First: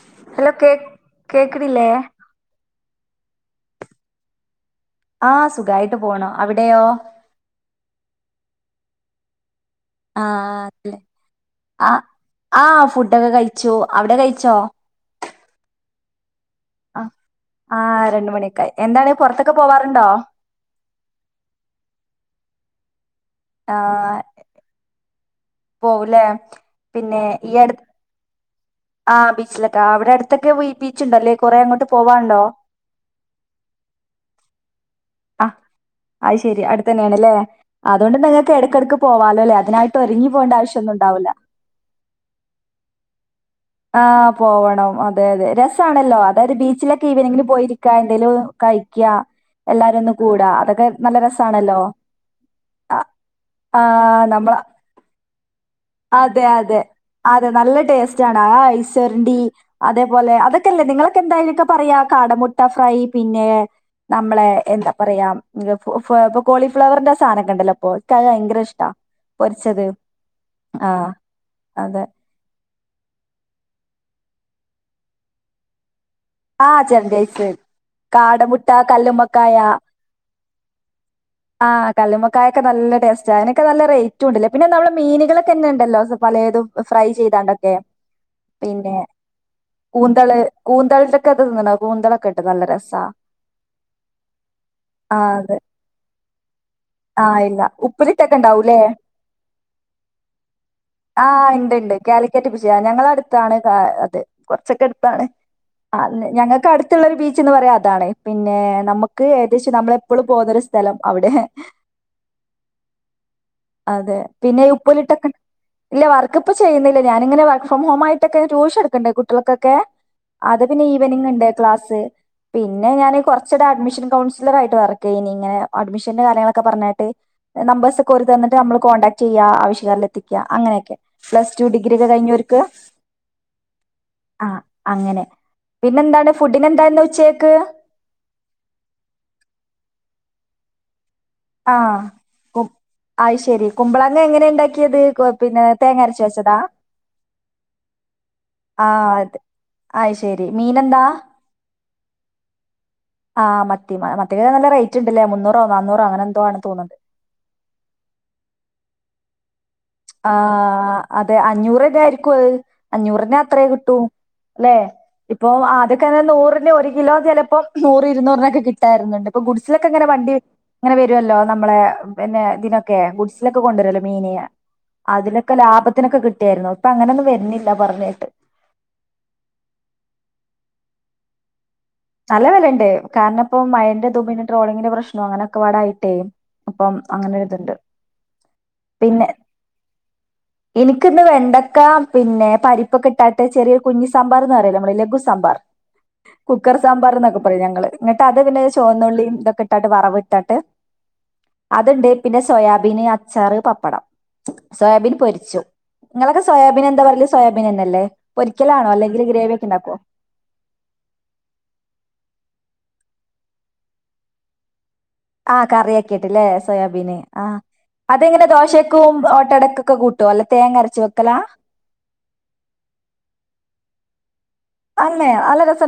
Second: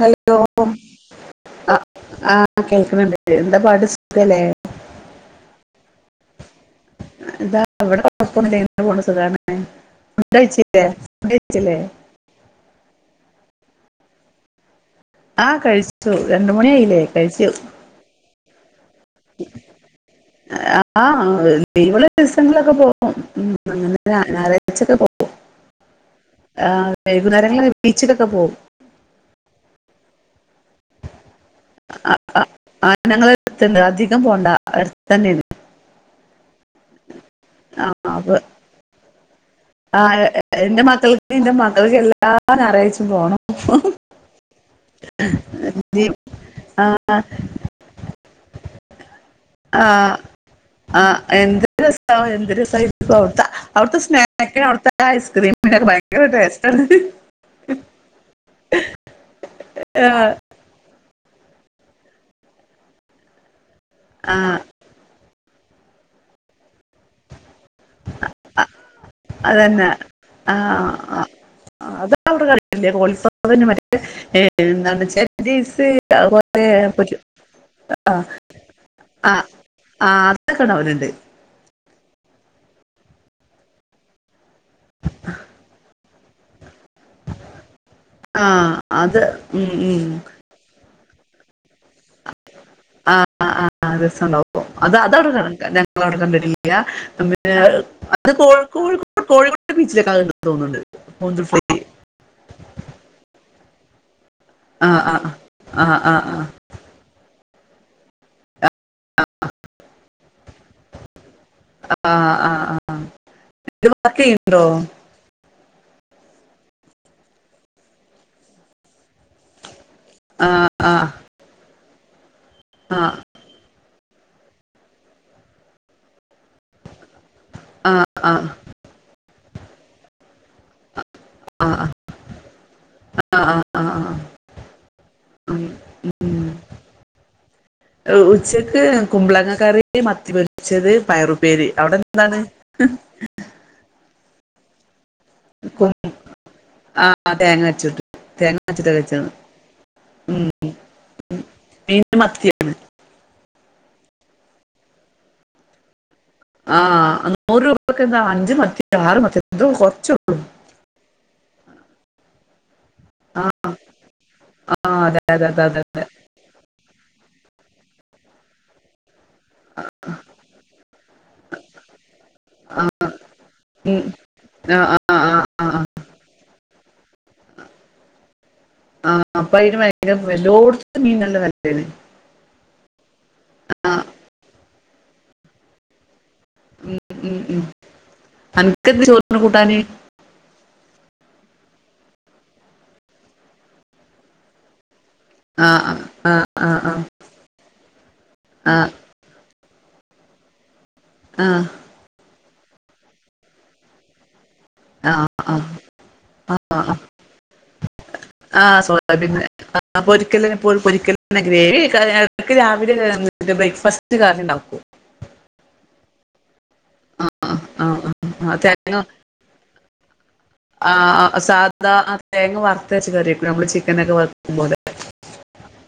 Hello ആ കേക്കണില്ലേ ആ- എന്താ പാട് സുഖല്ലേ? ആഹ് സുഖായിട്ട് പോണം അവിടെ? ഇതാ അവിടെ് ചെയ പോ സുഗാണ്. ആഹ് അല്ലെ കഴിച്ചില്ലേ ആ ആ ഫുഡൊക്കെ കഴിച്ച് ച്ചു അവിടെ കഴിച്ചോ? ആ കഴിച്ചു രണ്ട് മണിയായില്ലേ ആഹ് കഴിച്ചു. ആഹ് രണ്ട് മണിയൊക്കായി എന്താണ് പൊറത്തൊക്കെ പോവാറുണ്ടോ ആ ഇളള ദിവസങ്ങളൊെ. ങ്ങനെ ആഹ് ഞായറാഴ്ചക്കെ. പോവുലേ ആ പിന്നെ ഈ വൈകുന്നേരങ്ങളിൽ അടു ബീച്ചിലൊക്കെ പോവും. ആഹ് ബീച്ചിലൊക്കെ അവിടെ അടുത്തൊക്കെ ബീച്ചുണ്ടല്ലേ? കൊറെ അങ്ങോട്ട് പോവാണ്ടോ ആ ഞങ്ങളെ എടുത്തുണ്ട് അധികം പോണ്ട അടുത്ത് തന്നെ. ആഹ് അത് ശരി അടുത്ത തന്നെയാണ്ല്ലേ അതുകൊണ്ട് അപ്പൊ നിങ്ങൾക്ക് ഇടക്കിടക്ക് പോവാല- ആ എന്റെ മക്കൾക്ക് എന്റെ മകൾക്ക് എല്ലാം ഞായറാഴ്ചും പോണം. ആഹ് പോവണം. ണ അതെ അതെ രസാണല്ലോ അതായത് ബീച്ചിലൊക്കെ ആ ഈവനനിങ്ങിന് പോയിരിക്ക എന്തെലും കഴിക്ക- ആഹ് ആ എന്ത് രസാണല്ലോ രസ എന്ത് രസയിരി അ അവിടുത്തെ ആഹ് നമ്മള സ്നാക്ക് അവിടുത്തെ- ഐസ്ക്രീമിനൊക്കെ ഭയങ്കര അതെ അതെ ടേസ്റ്റാണ് അതെ നല്ല ടേസ്റ്റ് ആണ് ആ ഐസ്വരണ്ടി ആ അതേപോലെ അതൊക്കെല്ലേ നിങ്ങളൊക്കെ എന്തായാലൊക്കെ പറയാ കാടമുട്ട ഫ്രൈ പിന്നെ- നമ്മളെ ആ, എന്താ പറയാ ഗ്ഫ് ഇപ്പൊ കോളിഫ്ലവറിന്റെ സാധനമൊക്കെ ഇണ്ടല്ലോ ഓൾക്ക് അത് ഭയങ്കര ഇഷ്ടാ പൊരിച്ചത് അതന്നെ ആ അതെ കോളിഫ്ലവറിൻ്റെ മറ്റേ എന്താ വച്ചാല് ആഹ് [unintelligible] ചെരണ്ടൈസ് [inaudible] ആ കാടമുട്ട ആ കല്ലുമ്മക്കായ ആ അത് എടുകണവരൊണ്ട് കല്ലുമക്കായൊക്കെ നല്ല ടേസ്റ്റാ അതിനൊക്കെ നല്ല റേറ്റുണ്ടലെ പിന്നെ ഞമ്മളെ മീനുകളൊക്കെന്നെ ഉണ്ടല്ലോ പലേതും ഫ്രൈ ചെയ്തണ്ടൊക്കെ ആ പിന്നെ അത് ഉം, ഉം, കൂന്തള് കൂ ന്തളട്ടൊക്കെ ഇത് തിന്നണ് കൂന്തളൊക്കെ ഇട്ട് നല്ല രസ ആ രസം ഉണ്ടാവും അപ്പം അത് അതവിടെ [unintelligible] ഞങ്ങളവിടെ കണ്ടിട്ടില്ല ആഹ് പിന്നെ ഇല്ല അത് കോ [inaudible] കോഴി [inaudible] കോഴോ ആ ഇണ്ട് ഇണ്ട് കാലിക്കറ്റ് [inaudible] ഞങ്ങളടുത്താണ് ആ അതെ കുറച്ചൊക്കെ ആ ആ അടുത്താണ് ആ ആ ആ ഞങ്ങൾക്ക് അടുത്തുള്ളൊരു ബീച്ച് ച്ചെന്ന് പറയാ അതാണ് പിന്നെ നമുക്ക് ഏകദേശം നമ്മള് എപ്പളും പോകുന്നൊരു സ്ഥലം അവിടെ ആ ആ ആ ഇത് അതെ വർക്ക് ചെയ്യുന്നുണ്ടോ പിന്നെ ഉപ്പിലിട്ടൊക്കെ ഇല്ല വർ വർക്ക് ഇപ്പോ ചെയ്യുന്നില്ല ഞാനിങ്ങനെ വർക്ക് ഫ്രം ഹോം ആയിട്ടൊക്കെ ട്യൂഷൻ എടുക്ക്ണ്ട് കുട്ടികൾക്കൊക്കെ അത് ആ പിന്നെ ഈവനിംഗ് ഉണ്ട് ക്ലാസ് പിന്നെ ആ ഞാന് കുറച്ചു നേരം അഡ്മിഷൻ കൗൺസിൽ സിലർ ആയിട്ട് വർക്ക് ചെയ്നി ഇങ്ങനെ അഡ്മിഷന്റെ കാര്യങ്ങളൊക്കെ പറഞ്ഞട്ട് നമ്പേഴസ് ഒക്കെ ഓര് ആ തന്നിട്ട് നമ്മൾ കോണ്ടാക്റ്റ് ചെയ്യ യ്യാ ആവശ്യക്കാരില് എത്തിക്ക അങ്ങനെയൊക്കെ പ്ലസ് ടു ആ ആ ഡിഗ്രി ഒക്കെ കഴിഞ്ഞവർക്ക് ആ ആ ആ അങ്ങനെ ഉം, പിന്നെ എന്താണ് ഉം. ഫുഡിനു എന്താ ഇന്ന് ഉച്ചക്ക് ഉച്ചക്ക് കുമ്പളങ്ങ കറി മത്തി പൊരിച്ചത് പയറുപ്പേരി ആ അവിടെ എന്താണ് കു അയ്ശരി കുമ്പളങ്ങ എങ്ങനാ ഇണ്ടാക്കിയത് കു പിന്നെ കു- തേങ്ങ അരച്ച് വെച്ചതാ ആ തേങ്ങ വെച്ചിട്ട് തേങ്ങ ആ വെച്ചിട്ട് വെച്ചത് അതെ ഉം. അയ്ശരി മീനെന്താ മീൻ മത്തിയാണ് മത്തികറി നല്ല റേറ്റ് ഉണ്ടല്ലേ മുന്നൂറോ നാന്നൂറോ അങ്ങനെ എന്തോ ആണ് ആ തോന്നുന്നുണ്ട് നൂറ് രൂപക്ക് എന്താ അഞ്ച് മത്തിയോ ആറ് മത്തിയോ ആ അതെ അഞ്ഞൂറീന് ആയിരിക്കും അത് അഞ്ഞൂറിന ആ അത്രയേ കിട്ടൂ അല്ലെ ആ അതെ അതെ ഇപ്പൊ അതെ അതെ ആദ്യ ഒക്കെ നൂറിന് ഒരു കിലോ ചെലപ്പോം നൂറ് ഇരുന്നൂറിനൊക്കെ കിട്ടായിരുന്നുണ്ട് ഇപ്പൊ ഗുഡ്സിലൊക്കെ ഇങ്ങനെ വണ്ടി ഇങ്ങനെ വരുവല്ലോ നമ്മളെ പിന്നെ ഇതിനൊക്കെ ഗുഡ്സിലൊക്കെ കൊണ്ടുവരുവല്ലോ ഉം. മീന് ആ ആ ആ അതിലൊക്കെ ആ ആ ലാഭത്തിനൊക്കെ കിട്ടിയായിരുന്നു ഇപ്പൊ അങ്ങനെയൊന്നും വരുണാല്ല പറഞ്ഞേട്ട് ആ അപ്പം അയിന് ഭയങ്കര റേ എല്ലോടത്തും മീൻ നല്ല വെലയ നല്ല വെലയൊണ്ട് കാരണം ഇപ്പം ആ മഴന്റെ ഇതും പിന്നെ ട്രോളിങ്ങിന്റെ പ്രശ്നാം അങ്ങനൊക്കെപാടായിട്ടേ അപ്പം ഉം, ഉം, ഉം. അങ്ങനെരിതുണ്ട് അനക്കെന്ത് പിന്നെ ചോറിന് കൂട്ടാന് എനിക്കിന്ന് വെ ണ്ടക്ക പിന്നെ പരിപ്പൊക്കെ ഇട്ടാട്ട് ചെറിയൊരു കുഞ്ഞി സാമ്പാറന്ന് പറയിലെ ഞമ്മള് ലഘു സാമ്പാർ ആഹ് ആ കുക്കർ ആ സാമ്പാർ എന്നൊക്കെ പറയും ഞങ്ങള് എന്നിട്ട് അത് പിന്നെ ആ ചുവന്നുള്ളി ഇതൊക്കെ ഇട്ടട്ട് വറവ് ഇട്ടട്ട് ആ അതുണ്ട് പിന്നെ സോയാബീന് അച്ചാറ് പപ്പടം ആ സോയാബീൻ പൊരിച്ചു ആ നിങ്ങളൊക്കെ സോയാബീൻ എന്താ ആ പറയല് സോയാബീൻ തന്നല്ലേ ആ പൊരിക്കലാണോ അല്ലെങ്കില് സോയാബീന് ഗ്രേവി ഒക്കെ ഇണ്ടാക്കോ [unintelligible] ഗ്രേവിക്ക് [inaudible] രാവിലെ ബ്രേക്ക്ഫാസ്റ്റ് കറി ണ്ടാക്കൂ ആ കറി ആക്കിട്ടല്ലേ സോയാബീന് ആ അതെങ്ങനെ ആ തേങ്ങ ദോശക്കും ഓട്ടടക്കൊക്കെ കൂട്ടുവോ അല്ലെ തേങ്ങരച്ച് വെക്കലാ? വറത്ത് അരച്ചു കറിവെക്കും നമ്മള് ചിക്കനൊക്കെ വെക്കുമ്പോലെ അല്ലേ നല്ല രസ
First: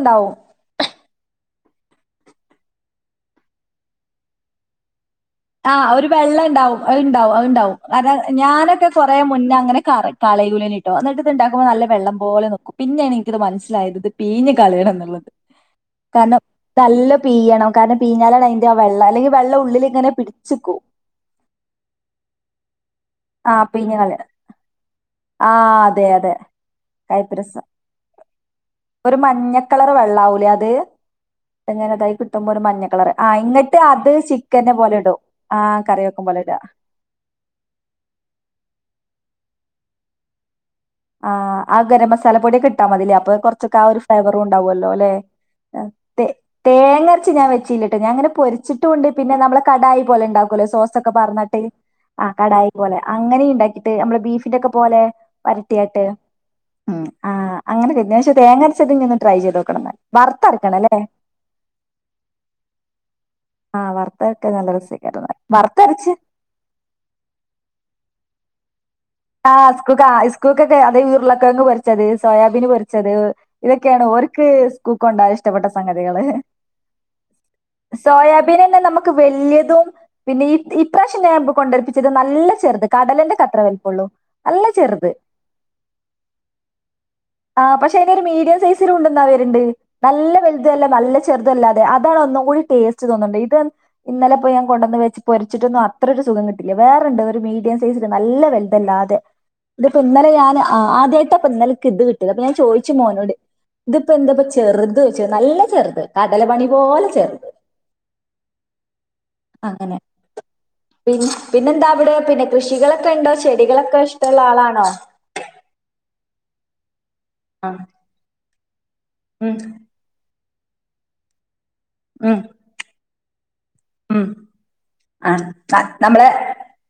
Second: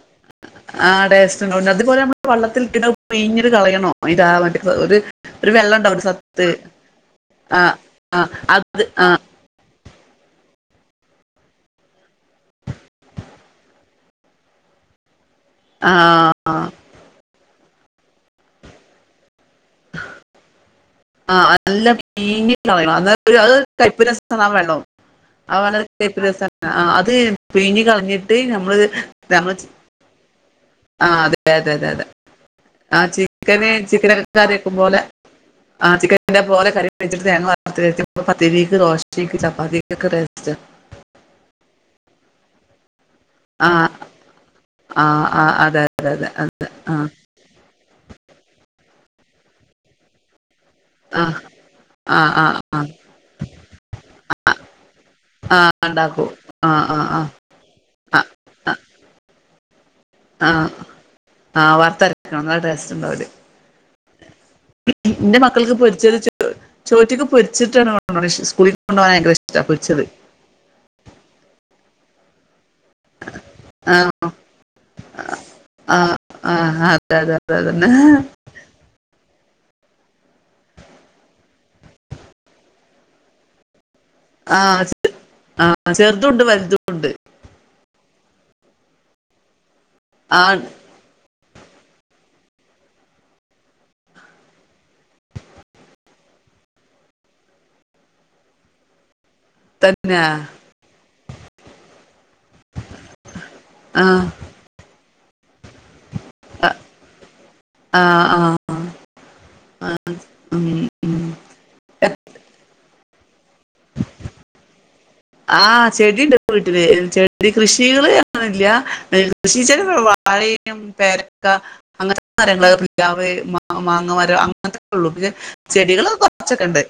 ആ ടേസ്റ്റോണ്ട് അതുപോലെ നമ്മള് വള്ളത്തില് ഇട്ടങ്ങ് പിഴിഞ്ഞങ്ങു കളയണോ അയിൻ്റെ ആ മറ്റ ഒരു ഒരു ആ വെള്ളം ഉണ്ടാവും ഒരു വെള്ളം സത്ത് ഉണ്ടാവും അതുണ്ടാവും ആ അത്ണ്ടാവും ആ കാരണം അത് ഞാനൊക്കെ ആ കൊറെ മുന്നേ അങ്ങനെ ക കളയുലാഞ്ഞിട്ടോ എന്നിട്ട് ഇത്ണ്ടാക്കുമ്പോ നല്ല വെള്ളം പോലെ നിക്കും പിന്നെയാണ് എനിക്കിത് മനസ്സിലായത് ഇത് പീഞ്ഞ് കള [inaudible] ആ പീ്യണം കാരണം പീഞ്ഞാലാണ് അതിൻന്റെ ആ വെള്ളം അല്ലെങ്കിൽ വെള്ളിൽ ഇങ്ങനെ പിടിച്ചു നിക്കും ആഹ നല്ലാം പീഴിഞ്ഞ് കളയണം അ ആ അത് പീഞ്ഞ കൈപ്പ് കളി രസമാവെള്ളോ ആ അതെ വളരെ അതെ രസ അത് കൈപ്പരസം പിഴഞ്ഞഞ് കളഞ്ഞിട്ട് നമ്മള് നമ്മൾ ലാവലതെ അങ്ങനെ അതായി കിട്ടുമ്പോ ഒരു മഞ്ഞ കളർ ആ ചിക്കന് എന്നിട്ട് അത് ചിക്കനൊക്കെ കറി ചിക്കനെ വെക്കും പോലെ ഇടും ആ ആ കറി വെക്കും ചിക്കൻന്റെ ഇടുക പോലെ കറി വെച്ചിട്ട് തേങ്ങ വറ പ വക്ക് രോഷിക്ക് ചപ്പാതിക്കസ് [unintelligible] ആ ഗരം മസാല പൊടിയൊക്കെ ഇട്ടാ മതില്ലേ അപ്പൊ കൊറച്ചൊക്കെ ആ ഒരു ഫ്ലേവറും ഉണ്ടാവുല്ലോ ആ ല്ലെ ആ അതെ അതെ അതെ അതെ ആ തേങ്ങരച്ച് ഞാൻ വെച്ചില്ലട്ടോ ഞാൻ അങ്ങനെ പൊരിച്ചിട്ട കൊണ്ട് പിന്നെ നമ്മള് കടായി പോലെ ഉണ്ടാക്കും സോസൊക്കെ ആ പാർന്നിട് ആ കടായി പോലെ അങ്ങനെ ഉണ്ടാക്കിട്ട് നമ്മെ ബീഫിന്റെ ഒക്കെ പോലെ ആ [inaudible] ട്ടെ ഇണ്ടാക്കും. ആ ആ ആ അങ്ങനെ ആ ഞാൻ തേങ്ങരച്ചു വെക്കണ ഒന്ന് ട്രൈ ചെയ്തോക്കണന്ന് ആ ആ വറത്തരക്ക അല്ലേ ആ വർത്തരക്കണം നല്ല ടേസ്റ്റ് ഉണ്ടഅവിടെ ആഹ് വറുത്തരക്കാൻ നല്ല രസേക്കാരം ന്റെ മക്കൾക്ക് വറുത്തരച്ച് പൊരിച്ചത് [unintelligible] ചോറ്റിക്ക് പൊരിച്ചിട്ടാണ് കൊണ്ടോണ് ഷ് സ്കൂളി ആഹ് സ്കൂക്കാ ഇസ്കൂക്കൊക്കെ അതെ ഇ ഉരളക്കിഴങ്ങ് പൊരിച്ചത് സോയാബീന് പൊരി ച്ചത് ആ ഇതൊക്കെയാണ് ഓരിക്ക് സ്‌കൂളീക്കൊണ്ടോവാൻ ഇഷ്ടപ്പെട്ട ആഹ് സംഗതികള്. ആഹ് അതെ അതെ അതെ അതന്നെ സോയാബീനെല്ലേ നമ്മക്ക് വെല്ല്യെത് തും പിന്നെ ഇ ഇപ്രാവശ്യം ഞാൻ മ്പൊ കൊണ്ടെടുപ്പിച്ചത് നല്ല ചെറുത് കടലേന്റെ അത്രേ വലിപ്പൊള്ളു അല്ല ആഹ് ചെറുത് ആഹ് ചെറുതുണ്ട് വലുതുണ്ട് ആ പക്ഷെ അയിന്റെയൊരു മീഡിയം സൈസ് ഇത്തിരി [unintelligible] വര്ണ്ട് നല്ല ആഹ് വലുതുവല്ലാ നല്ല ചെർ തല്ലാതെ അതാണ് ഒന്നും കൂടി ടേസ്റ്റ് തോന്ന്ണ്ട് ഇതൻ ഇന്നലെ പ്പോ യാൻ കൊണ്ടന്ന് വെച്ച് പൊരിച്ച്ട്ടൊന്നു അത്രൊരു സുഖം കിട്ടീല വേറണ്ട് ഒരു മീഡിയം സൈസി നല്ല വെൽ തല്ലാതെ ഇതിപ്പോ തന്നെയാ ഇന്നലെ ഞാൻ ആ ആദ്യായിട്ടായിപ്പൊ ഇന്നലക്ക് ഇത് കിട്ടിയത് അപ്പൊ ഞാൻ ചോയ്ച്ചു മോനോട് തിപ്പോ ആഹ് എന്താപ്പ ചെർത് ചെ നല്ല ചെറ്ത് കടല മണി പോലെ ചെറുത് ആഹ് ആഹ് അങ്ങനെ [inaudible] പിന്നെന്താവിടെ പിന്നെ കൃഷികളൊ ക്കെയിണ്ടോ ചെടികളൊക്കെ ഇഷ്ടൊള്ള ആളാണോ. ആഹ് ചെടി ണ്ട് വീട്ടില് ചെടി ആ കൃഷികള് അങ്ങനെയില്ല ഉം കൃഷി [unintelligible] വാഴയും പേരക്ക അങ്ങനത്ത ഉം കാര്യങ്ങള് [unintelligible] ഉം ആ ത ചെടികള് നമ്മളെ കൊറച്ചൊക്കെ ഉണ്ട്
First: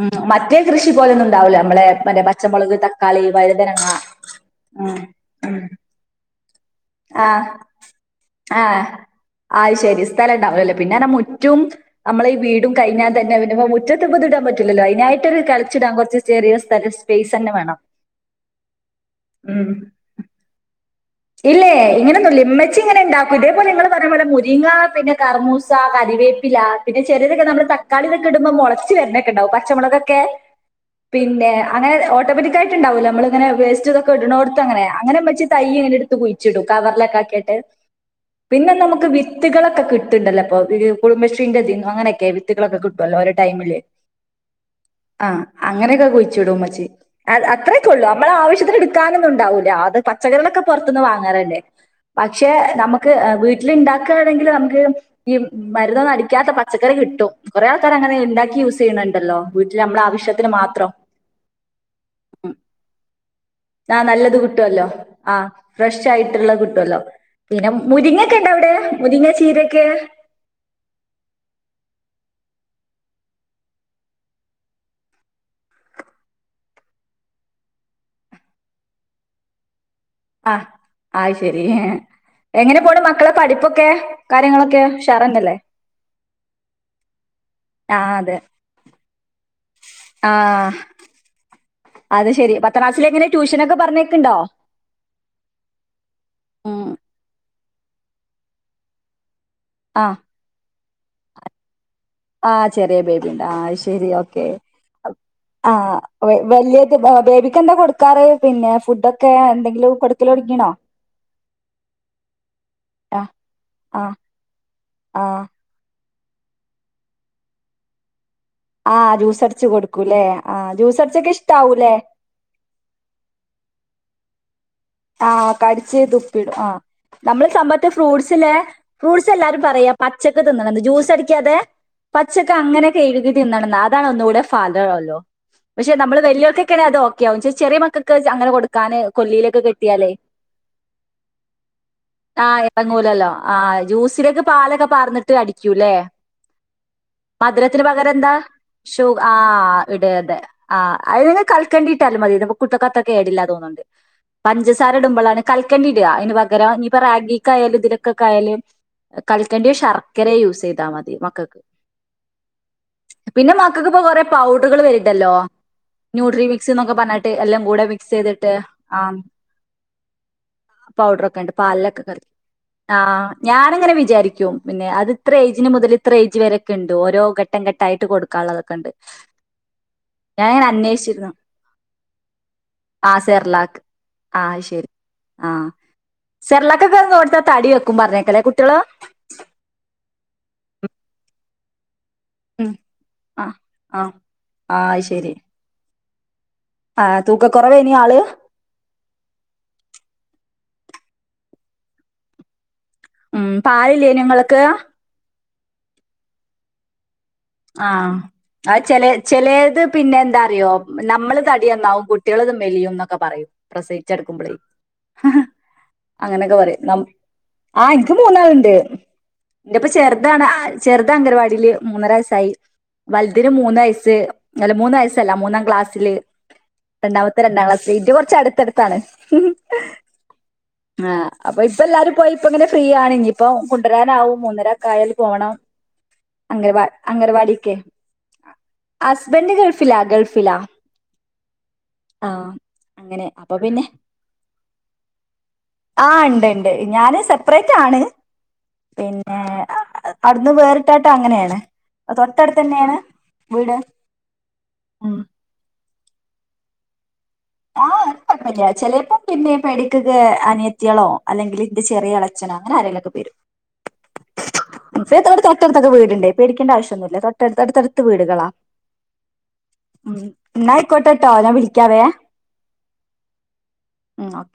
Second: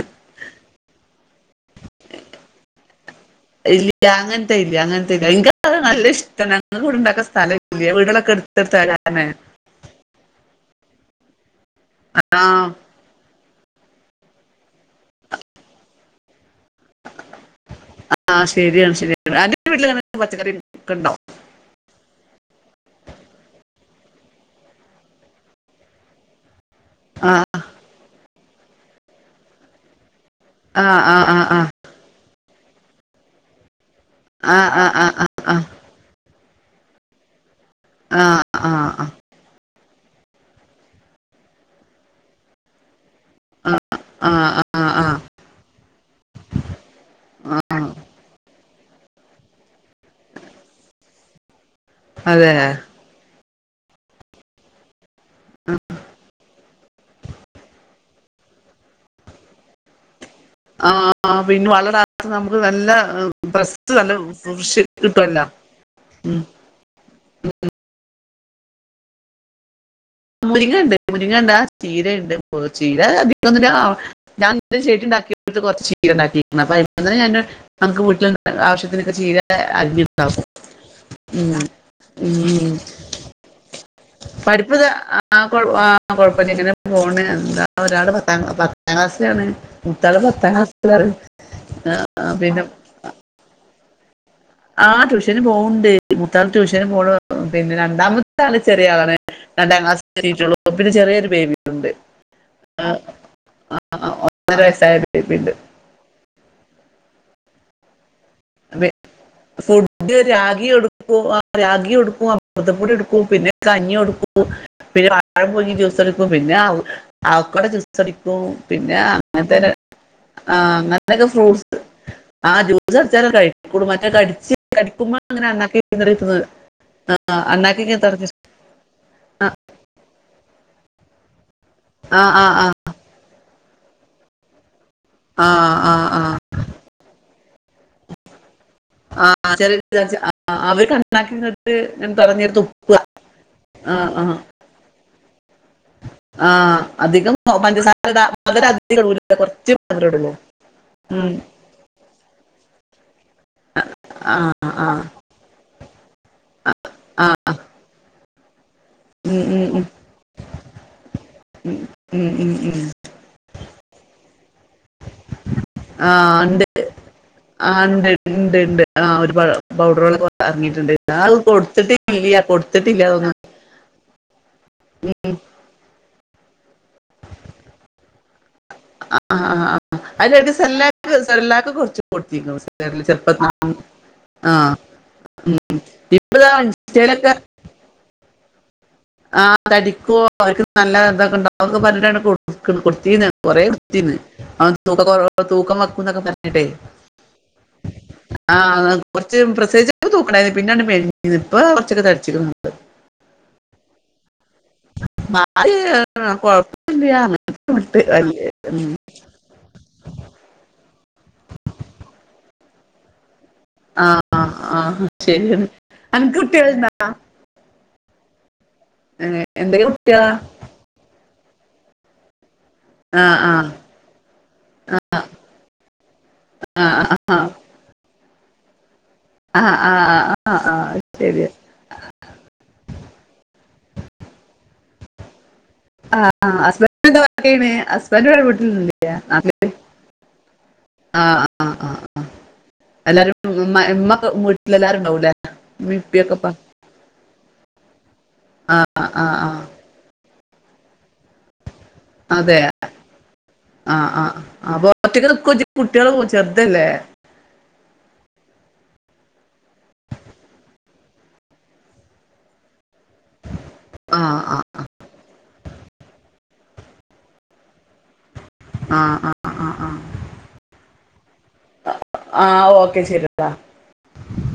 ഉം മറ്റേ കൃഷി പോലൊന്നും ണ്ടാവൂല മ്മളെ പര പച്ചമൊളക് തക്കാളി വഴുതന ഇല്ല ആ അങ്ങനത്തെ ഇല്ല ഉം അങ്ങനത്തെ ഇല്ല എനിക്ക് ഉം അത് നല്ല ഇഷ്ടാണ് ഞങ്ങക്ക് ഇവിടെ ഇണ്ടാക്കാൻ ആ സ്ഥലം ഇല്ല വീടുകളൊക്കെ ആ എടുത്തെടുത്തായ കാരണേ ആഹ് ശരി സ്ഥലണ്ടാവൂലലെ പിന്നെന്നാ മുറ്റും നമ്മളെ ഈ ആഹ് വീടും കഴിഞ്ഞാ തന്നെ അവര് തിപ്പോ മുറ്റത്ത്പ്പ ത്ടാൻ പറ്റുല്ലല്ലോ അയ്നായിട്ടൊരു കളച്ചിടാൻ കൊർച്ച് ചെറിയ സ്ഥല സ്പേയ്സെന്നെ വേണം ആഹ് ശരിയാണ് ശരിയാണ് അതിന്റെ ഉം വീട്ടില് [inaudible] പച്ചക്കറി [inaudible] ക്കണ്ടോ ഇല്ലേ ഇങ്ങനൊന്നുല്ല ഉമ്മച്ചി ഇങ്ങനെണ്ടാക്കു ഇതേപോലെ നിങ്ങൾ പറഞ്ഞ പോലെ മുരിങ്ങ പിന്നെ കർമൂസ കറി വേപ്പില പിന്നെ ചെലേതൊക്കെ ആഹ് നമ്മള് തക്കാളി ഇതൊക്കെയിടുമ്പോ മൊളച്ച് വരണൊക്കെയൂണ്ടാവും പച്ചമൊളകൊക്കെ ആഹ് ആഹ് പിന്നെ ആഹ് അങ്ങനെ ഓട്ടോമാറ്റി കായിട്ടുണ്ടാവൊല്ലോ നമ്മൾ ഇങ്ങനെ വേസ്‌റ്റു തൊ ക്കട്ണോട്ത്തങ്ങനെയാ ആഹ് അങ്ങനെ ആഹ് മച്ചി തൈ ആഹ് ഇങ്ങനെടുത്ത് കുഴിച്ചിടും കവറിലൊക്കെ ആക്കീട്ട് ആഹ് ആഹ് പിന്നെ ആഹ് ആഹ് നമുക്ക് വിത്തുകളൊക്കെ കി ട്ട്ണ്ടല്ലോ പ്പൊ വീഡിയോ കോള് കുടുംബശ്രീന്റെ തിന്നാനൊക്കെ വിത്തുകളൊക്കെ കിട്ടുവല്ലോ ഓരോ ടൈമില് ആഹ് ആഹ് ആഹ് ആ അങ്ങനൊക്കെ കുഴിച്ചിടും മ്മച്ചി അത് അത്രെക്കൊള്ളൂ നമ്മള ആവശ്യത്തിന് ഇട്ക്കാനൊന്നുണ്ടാവൂലാ അത് പച്ചക്കറികളൊക്കെ പൊറത്തുന്ന് വാങ്ങറല്ലേ പക്ഷെ അതെ നമ്മക്ക് എ വീ ഇതിണ്ടാക്കാണെങ്കില് നമുക്ക് ഈ മരുന്നൊന്നും അടിക്കാത്ത പച്ചക്കറി കിട്ടും കൊറേ ആൾക്കാരങ്ങനെ ഇണ്ടാക്കി യൂസിയ്യ്ണ് ണ്ടല്ലോ വീട്ടില് നമ്മടെ ആവശ്യത്തിന് മാത്രം ആ പിൻ വളടാത്ത നമുക്ക് നല്ല ബസ്റ്റ് ആ നല്ല നല്ലത് ഫ്രഷ് കിട്ടുവല്ലോ. ആ കിട്ടുവല്ലൊ ഫ്രഷ് ആയിട്ടുള്ള കിട്ടുവല്ലോ പിന്നെ മുരിങ്ങക്കെണ്ടവ്ടെ മുരിങ്ങ ചീരൊക്കെ മുരിങ്ങണ്ട് മുരിങ്ങണ്ടാ ചീരണ്ട് ചീര അധികൊന്നില്ല ഞാൻ ചെടിണ്ടാ കൊറച് ചീരണ്ടാക്കികുണു അപൊയ്മന്നന്നെ ഞാന് നമക്ക് വീട്ട്ല് ആശ്യത്തിനൊക്കെ ചീര അരിഞ്ഞുണ്ടാക്കും ആഹ് അയ് ശെരി ഉം എങ്ങനെ പോണ് മക്കളെ പഠിപ്പൊക്കേ പഠിപ്പ്ത ആഹ് കൊഴപ്പല്ല ഇങ്ങനെ പോണ് ന്താ ഒരാള് പത്താം പത്താം ക്ലാസ്സിലാണ് മൂത്താള് പത്താം ആഹ് ക്ലാസ്സിലാണ് ആ, ആ, അത് ശരി പത്താം ക്ലാസ്സിലെങ്ങനെ ട്യൂഷനൊക്കെ പറഞ്ഞ ആഹ് ട്യൂഷന് പോവ്ണ്ട്. മുത്താള് ട്യൂഷന് ഉം. പോണ് പിന്നെ രണ്ടാമത്താള് ചെറിയ ആളാണ് രണ്ടാം ആ ക്ലാസ്സ്‌ [unintelligible] പിന്നെ ചെറീ ഒരു ബേബിണ്ട് ആഹ് ചെറീ ബേബിണ്ട ആഹ് അത് ശരി ഓക്കെ ഒന്നര വയസ്സായ ബേബി ഉണ്ട് ആഹ് വെല്യാത് ബേബിക്കെന്താ കൊട് പിന്നെ ഫുഡൊക്കെ ഫുഡ്ഡ് കൊടുക്കല് തുടങ്ങിണോ? രാഗിടുക്കു ആഹ് രാഗി ഒടുക്കുംഅമൃതംപ്പൊടി ആ ഒടുക്കും പിന്നെ കഞ്ഞി ആ ഒടുക്കും പിന്നെ ആ പഴം പുഴുങ്ങി ജൂസടിക്കും പിന്നെ അവക്കടൊ ജൂസടി പിന്നെ ആ ജ്യൂസ് അടിച്ച് അങ്ങൻത്തെന് കൊടുക്കൂല്ലേ? ആ ആഹ് ജ്യൂസ് അങ്ങനൊക്കെ അടിച്ചൊക്കെ ഫ്രൂട്ട്സ് ഇഷ്ടാവൂലേ? ആഹ് ജൂസടിച്ചാലെ ഓൻ കഴിക്കുളു മറ്റെ കടിച്ച് കടിക്കുമ്പോ അങ്ങനെ ആഹ് അണ്ണാക്കി കടിച്ച് കിണറിക്കുന്നത് തുപ്പിടും ആഹ് ആ നമ്മള് സമ്പത്തെ അണ്ണാക്കി തറഞ്ഞു ഫ്രൂട്സ്സില്ലെ ഫ്രൂട്സെല്ലാരും പറയാ പ്പ പച്ചക്ക് തിന്നണം ജ്യൂസ് അടിക്കാതെ ആ ആ പച്ചക്ക് ആ അങ്ങനെ കഴുകി തിന്നണംന്ന് അതാണ് ഒന്നൂടെ ഫാ അല്ല ആ ആ പഷെ നമ്മള് ആ വല്യോൽകൊക്കേണെ അതോക്കാവും ചെറീ മകക്ക് അങ്ങനെ കൊടുക്ക ക്കാന് ആ ആ കൊല്ലീലൊക്കെ ചെറിയ എലെ ചാച്ചി. ആ, ആ, അവർക്ക് അണ്ണാക്കി കിണറ്റ് ഞാൻ തറഞ്ഞെടുത്ത് ആഹ് ഉപ്പ് എറങ്ങൂലല്ലൊ ആഹ് ആ ആ ജൂസിലൊക്കെ പാലൊ പാർന്ന്ട്ട് അടിക്കൂല്ലേ ആ അധികം മധുരത്തിന് പഞ്ചസാര ഇടാ- പകരെന്താ മധുരം അധികം ഷു ഇടൂല കുറച്ച് ആഹ് മധുരം ഇടുള്ളൂ ഇടേത് ആഹ് ഉം. നി കൽക്കണ്ടിട്ടാലും മതി ഇടുമ്പൊ കുട്ടീക്കത്ത്റ കേടില്ലാ തോന്നുന്നുണ്ട് ആ ആ പഞ്ചസാര ഇടുമ്പളാണ് കൽക്കണ്ടിട അയിന് പകരം ഇനിപ്പൊ റാഗീക്കായാലും ഇതിലൊക്കൊക്കായാലും ഉം, ഉം, കൽക്കണ്ടിയൊ ഉം, ശർക്കരെ യൂസീത മതി മക്കക്ക് ഉം, ഉം ഉം മകക്ക്പ്പൊ കൊറേ പൗടറ്കൾ വര്ണ്ടല്ലൊ ആ ന്യൂട്രി ഉണ്ട് മിക്സ്ന്നൊക്കെ പറഞ്ഞ്ട്ട് എല്ലം ആ കൂടെ ഉണ്ട് മിക്സീത്ട്ട് ഉണ്ട് ഉണ്ട് ആ ആഹ് ഒരു പൗഡറുകളൊക്കെ ഇറങ്ങിയിട്ടുണ്ട് അത് പൗഡറൊക്കെണ്ട് പാലിലൊക്കെ കറി കൊടുത്തിട്ടില്ല കൊടുത്തിട്ടില്ല അതൊന്നും ആഹ് ഞാനങ്ങനെ വിജാരി യും പിന്നെ അത് ഇത്രെ ഏയ്ജിന് മുതല് ഇത്ര ഏയ്ജ് വരെ ഒക്കെണ്ട് ഓരോ ഘട്ടംഘട്ടായിട്ട് കൊട്ക്കാള്ളത ആഹ് ആഹ് ആഹ് അല്ലടക്ക് സെല്ലാ അന്വേഷിച്ചിരുന്നു സെർല്ലാക്ക് കൊറച്ച് കൊട്ത്തീ ചെറുപ്പ ആഹ് ശരി ആഹ് ദാ സെർളാകൊക്കെ ഇൻസ്റ്റയിലൊക്കെ കൊടുത്ത തടി വെക്കും പറഞ്ഞെക്കല്ലെ കുട്ടീള് ആഹ് തടിക്കോ ഓല്ക്ക് നല്ലതൊക്കെണ്ടാവുന്നൊക്കെ പറഞ്ട്ടാണ് ഉം കൊട്ക്ക്ണെ കൊട്ത്തീന്ന് ആ ആ കൊറേട്ത്തീന്ന് ആ ശരി തൂക്കം വക്കുംന്നൊക്കെ പറ ട്ട ആ തൂക്കക്കുറവേനി ആള് ആഹ് കൊറച്ച് പ്രസയ്ച്ചേക് തൂക്കണ്ടാ പിന്നൺ മെലിഞീന്നു ഇപ്പ കൊറച്ചൊക്കെ തടിച്ച്ക്കുണു ഉം പാലില്ലെയ്നുങ്ങള്ക്ക് മ കൊഴപ്പ്ല്ല്യാറഞു ആഹ് അത് ചെ ചെലേത് പിന്നെന്തറിയൊ ഞമ്മള് തടിന്നാവും കുട്ടി ട്ടീളത് മെലിയുന്നൊക്കെ പറയും ആ ആ, പ്രസയ്ച്ചെടുക്ക്മ്പളെ ആ ശരിയാണ് അനക്ക് അങ്ങനൊക്കെ പറയും കുട്ടികളുണ്ടാ നമ് ആഹ് ഇന്ക്ക് മൂന്നാള്ണ്ട് ഏ, എന്തൊക്കെ ഇന്റെപ്പ കുട്ടികളാ ചെറ്താണ് ചെറുത് അംഗനവാടില് മൂന്നര വയസ്സ് ആ വല്തിന് ആ മൂന്ന് വയസ്സ് അല്ല മൂന്ന് വയസ്സല്ല മൂന്നാം ക്ലാസ്സില് ആ ആ ആ രണ്ടാമത്തെ രണ്ടാം ക്ലാസ് ഇത് കൊറച്ച് അടുത്തട്ത്താണ് ആ ആ ആ ആ ആ ആഹ്, ശരി അപ്പൊ ഇപ്പെല്ലാരും പോയിപ്പങ്ങനെ ഫ്രീയാണ് ഞിപ്പൊ കുണ്ടരാനാവും ഒന്നരക്കയാല് പോണം ആഹ് ആഹ് അസ്ബ. അംഗനവാ അംഗനവാടിക്കെ ഹസ്ബന്റവടെ വീട്ടിൽല്ല ആഹ് ഹസ്ബൻഡ് ഗൾഫിലാ ഗൾഫിലാ ആഹ് ആഹ് ആഹ് അങ്ങനെ എല്ലാരും അപ്പൊ പിന്നെ ഇ-മ്മ ഇ-മ്മ പ്പ വീട്ടിലല്ലരു ഇ ണ്ടാവൂലെ ആ ഉണ്ട് ഇമപ്പിയൊക്കെപ്പാ ഉണ്ട് ഞാന് സെപ്പറേറ്റാണ്, ആ പിന്നെ.. ആ അവ് ടുന്ന് വേറിട്ട്ട്ട് അങ്ങനെണ് അതെ.. ആഹ.. ആ. അൊ ഉം. ഒറ്റക്ക് ന്കൊജ് കുട്ടിള്ളോ ചെർതല്ലേ.. ചിലപ്പോ പിന്നെ [unintelligible] അനിയത്തിളോ അല്ലെങ്കി ന്റെ ചെറിളച്ചനോ അങ്ങനെ ആരേലൊക്കെ തീർ ആ ആ [unintelligible] േക് പൊ വീടുണ്ട് പേടികേണ്ട ആവശ്യൊന്നുല തോട്ടടുത്തടുത്ത് വീടുകളാ ആ ആ ആ ആ മ് എന്നാ ആയിക്കോട്ടട്ട ഞാ വിളിക്കാവേ ആഹ... ഓക്കെ ശെരിട്ടാ.. ഉം ഓക്കെ